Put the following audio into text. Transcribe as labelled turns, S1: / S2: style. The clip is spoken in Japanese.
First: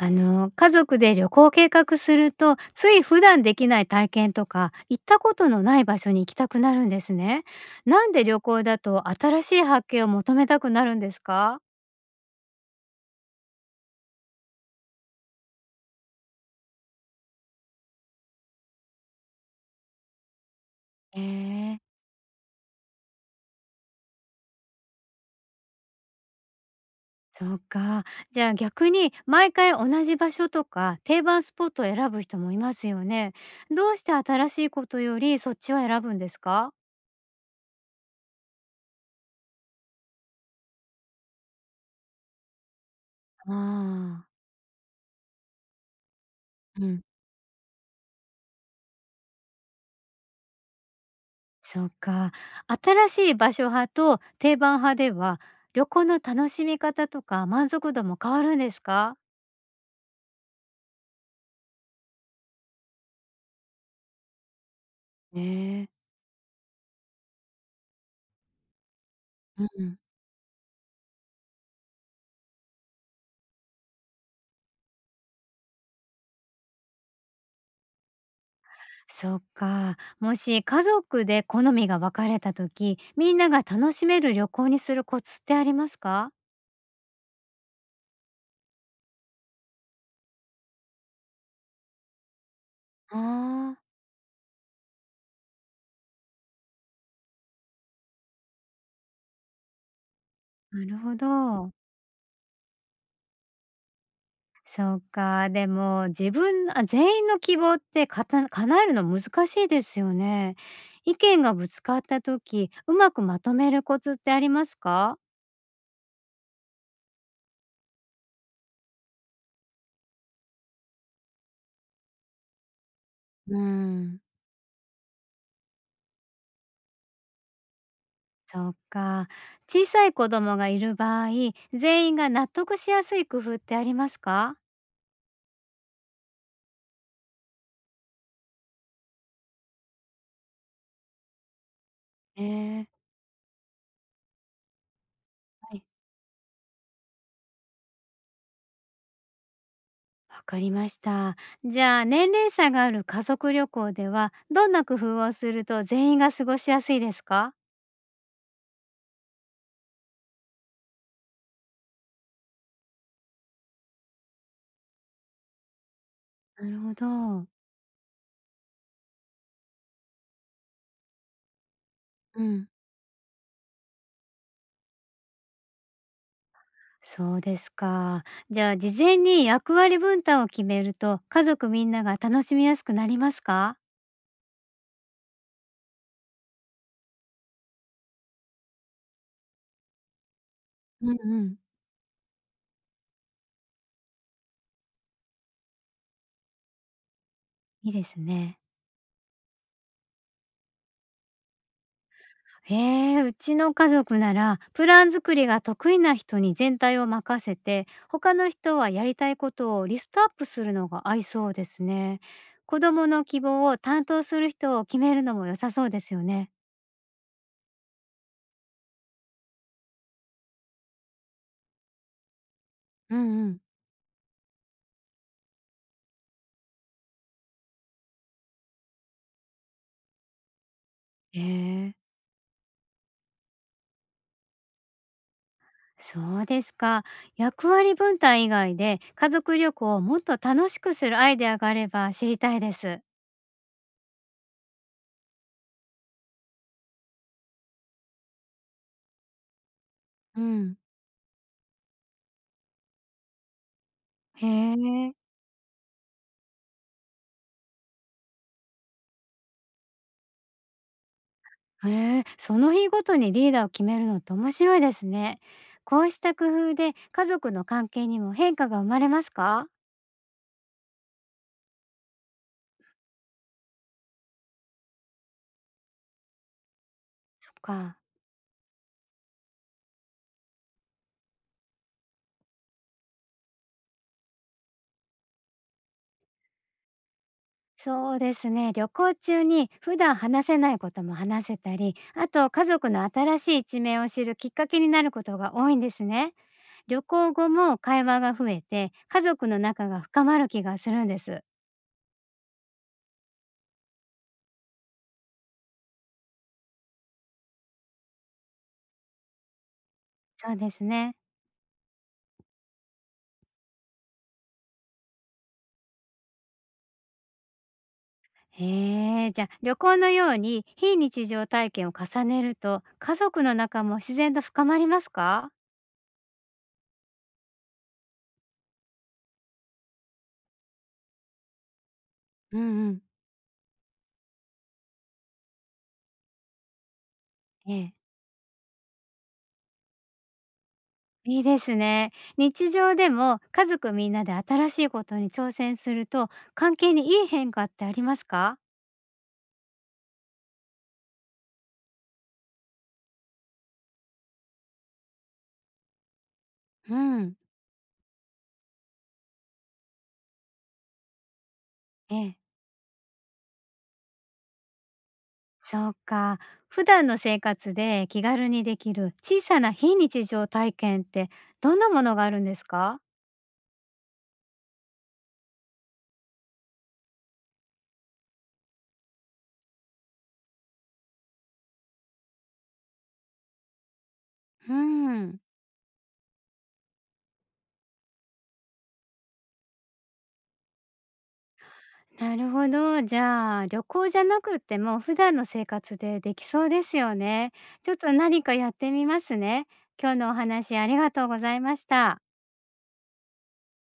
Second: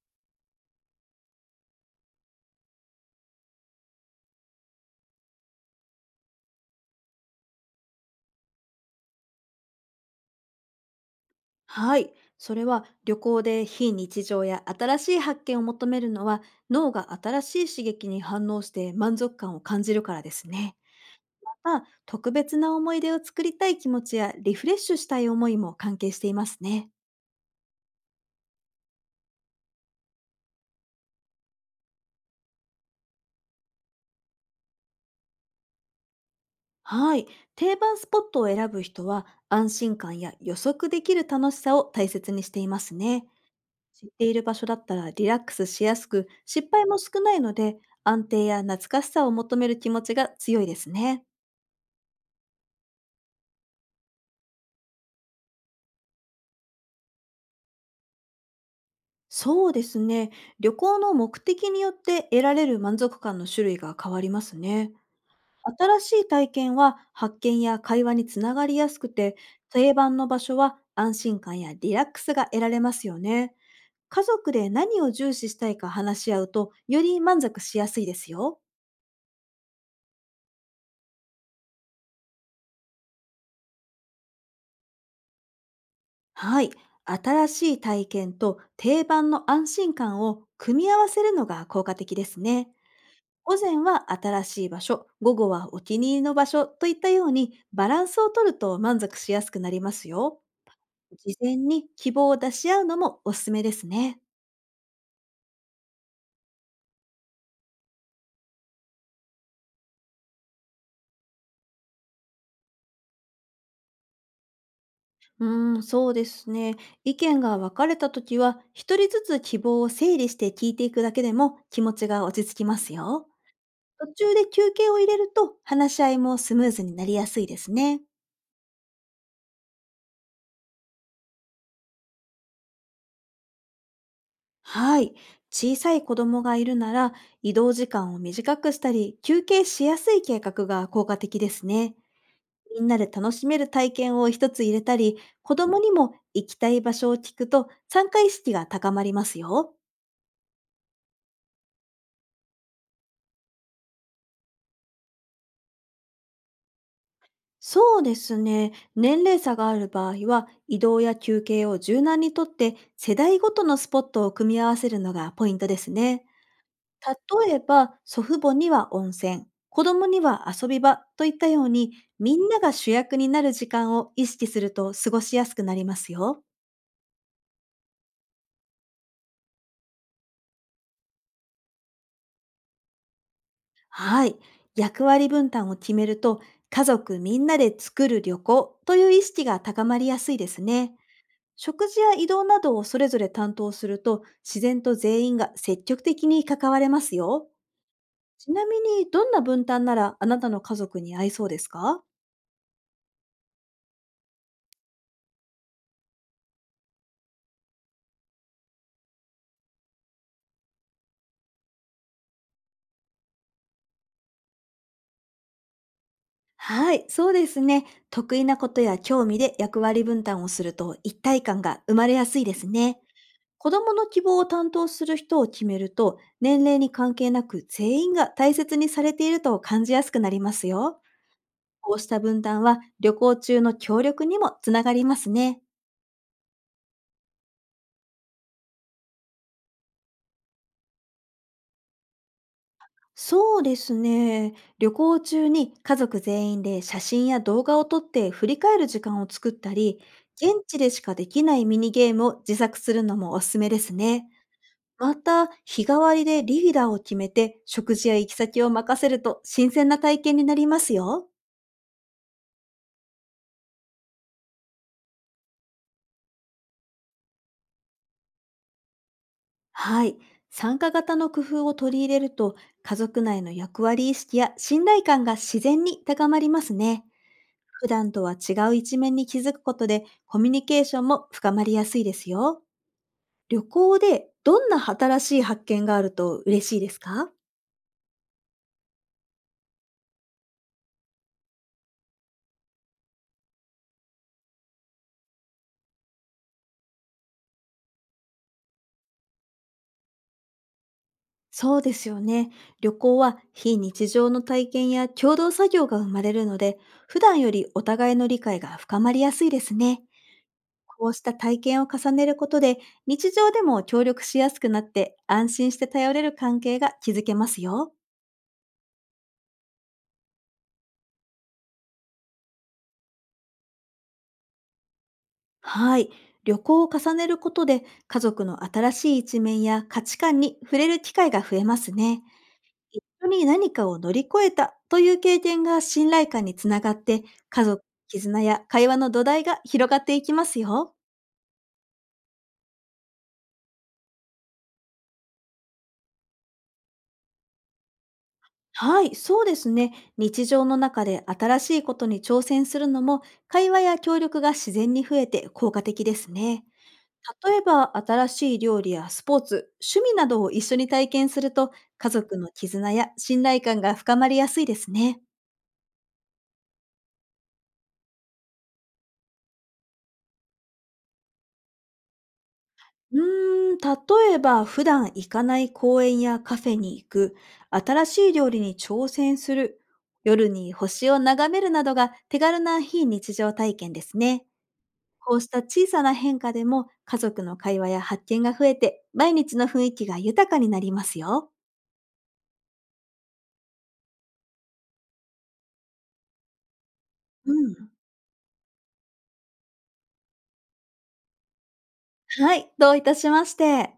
S1: 家族で旅行を計画するとつい普段できない体験とか行ったことのない場所に行きたくなるんですね。なんで旅行だと新しい発見を求めたくなるんですか？
S2: はい。それは旅行で非日常や新しい発見を求めるのは、脳が新しい刺激に反応して満足感を感じるからですね。
S1: へえ、
S2: また、特別な思い出を作りたい気持ちやリフレッシュしたい思いも関係していますね。
S1: そうか。じゃあ逆に毎回同じ場所とか定番スポットを選ぶ人もいますよね。どうして新しいことよりそっちを選ぶんですか？
S2: はい。定番スポットを選ぶ人は、安心感や予測できる楽しさを大切にしていますね。知って
S1: ああ
S2: いる場所だったらリラックスしやすく、失
S1: ー、う
S2: 敗も
S1: ん、
S2: 少ないので、安定や懐かしさを求める気持ちが強いですね。
S1: そうか。新しい場所派と定番派では、旅行の楽しみ方とか満足度も変わるんですか？
S2: そうですね。旅行の目的によって、得られる満足感の種類が変わりますね。
S1: ねえ。
S2: 新しい体験は発見や会話につながりやすくて、
S1: う
S2: 定
S1: ん。
S2: 番の場所は安心感やリラックスが得られますよね。家族で何を重視したいか話し合うと、より満足しやすいですよ。
S1: そうか。もし家族で好みが分かれた時、みんなが楽しめる旅行にするコツってありますか？
S2: はい。新しい体験と定番の安心感を組み合わせるのが効果的ですね。
S1: あ
S2: 午
S1: あ
S2: 前
S1: ー。
S2: は新しい場所、午後はお気に入りの場所といったようにバランスをとると、満足しやすくなりますよ。
S1: なるほ
S2: 事前
S1: ど。
S2: に希望を出し合うのもおすすめですね。
S1: そうか。でも自分あ、全員の希望って叶えるの難しいですよね。意見がぶつかった時、うまくまとめるコツってありますか？
S2: うそうですね。意見が分かれたときは、一人ずつ希望を整理して聞いていくだけでも、気持ちが落ち着きますよ。
S1: う
S2: 途
S1: ん、
S2: 中で休憩を入れると、話し合いもスムーズになりやすいですね。
S1: そうか。小さい子供がいる場合、全員が納得しやすい工夫ってありますか？
S2: はい。小さい子供がいるなら、移動時間を短くしたり、休憩しやすい計画が効果的ですね。
S1: え
S2: みん
S1: え。
S2: なで楽しめる体験を一つ入れたり、子
S1: は
S2: 供
S1: い、
S2: にも行きたい場所を聞くと、参加意識が高まりますよ。
S1: わかりました。じゃあ、年齢差がある家族旅行では、どんな工夫をすると全員が過ごしやすいですか？
S2: そうですね。年齢差がある場合は、移動や休憩を柔軟にとって、世代ごとのスポットを組み合わせるのがポイントですね。
S1: なるほど。
S2: 例えば、祖父母には温泉、子供には遊び場といったように、み
S1: う
S2: んな
S1: ん、
S2: が主役になる時間を意識すると、過ごしやすくなりますよ。
S1: そうですか。じゃあ、事前に役割分担を決めると、家族みんなが楽しみやすくなりますか？
S2: はい。役割分担を決めると、家族みんなで作る旅行という意識が高まりやすいですね。
S1: うんうん、
S2: 食事や移動などをそれぞれ担当すると、自然と全員が積極的に関われますよ。
S1: いいです
S2: ち
S1: ね。
S2: なみに、どんな分担ならあなたの家族に合いそうですか？
S1: ええ、うちの家族ならプラン作りが得意な人に全体を任せて他の人はやりたいことをリストアップするのが合いそうですね。子どもの希望を担当する人を決めるのも良さそうですよね。
S2: はい、そうですね。得意なことや興味で役割分担をすると、一体感が生まれやすいですね。
S1: うんうん。
S2: 子供の希望を担当する人を決めると、年齢に関係なく全員が大切にされていると感じやすくなりますよ。
S1: え
S2: こ
S1: え、
S2: うした分担は、旅行中の協力にもつながりますね。
S1: そうですか。役割分担以外で家族旅行をもっと楽しくするアイデアがあれば知りたいです。
S2: そうですね。旅行中に家族全員で写真や動画を撮って振り返る時間を作ったり、
S1: う
S2: 現
S1: ん。
S2: 地でしかできないミニゲームを自作するのもおすすめですね。
S1: へえ。
S2: また、日替わりでリーダーを決めて、食事や行き先を任せると、新鮮な体験になりますよ。
S1: へえ、その日ごとにリーダーを決めるのって面白いですね。こうした工夫で家族の関係にも変化が生まれますか？
S2: はい。参加型の工夫を取り入れると、家族内の役割意識や信頼感が自然に高まりますね。
S1: そっ
S2: 普
S1: か。
S2: 段とは違う一面に気づくことで、コミュニケーションも深まりやすいですよ。旅行で、どんな新しい発見があると嬉しいですか？
S1: そうですね。旅行中に普段話せないことも話せたり、あと家族の新しい一面を知るきっかけになることが多いんですね。旅行後も会話が増えて、家族の仲が深まる気がするんです。
S2: そうですよね。旅行は非日常の体験や共同作業が生まれるので、普段よりお互いの理解が深まりやすいですね。
S1: そうです
S2: こ
S1: ね。
S2: うした体験を重ねることで、日常でも協力しやすくなって、安心して頼れる関係が築けますよ。
S1: へえ、じゃあ旅行のように非日常体験を重ねると、家族の仲も自然と深まりますか？
S2: はい。旅行を重ねることで、家族の新しい一面や価値観に触れる機会が増えますね。
S1: うんうん。
S2: 人に何かを乗り越えたという経験が信頼感につながって、家
S1: え
S2: 族、
S1: え、
S2: 絆や会話の土台が広がっていきますよ。
S1: いいですね。日常でも家族みんなで新しいことに挑戦すると、関係にいい変化ってありますか？
S2: はい、そうですね。日常の中で新しいことに挑戦するのも、会話や協力が自然に増えて効果的ですね。
S1: うん。
S2: 例えば、新しい料理やスポーツ、趣味などを一緒に体験すると、家
S1: ええ、
S2: 族の絆や信頼感が深まりやすいですね。
S1: そうか。普段の生活で気軽にできる小さな非日常体験ってどんなものがあるんですか？
S2: 例えば、普段行かない公園やカフェに行く、新しい料理に挑戦する、夜に星を眺めるなどが手軽な非日常体験ですね。
S1: う
S2: こ
S1: ん。
S2: うした小さな変化でも、家族の会話や発見が増えて、毎日の雰囲気が豊かになりますよ。
S1: なるほど。じゃあ、旅行じゃなくっても普段の生活でできそうですよね。
S2: うん。
S1: ちょっと何かやってみますね。今日のお話ありがとうございました。
S2: はい、どういたしまして。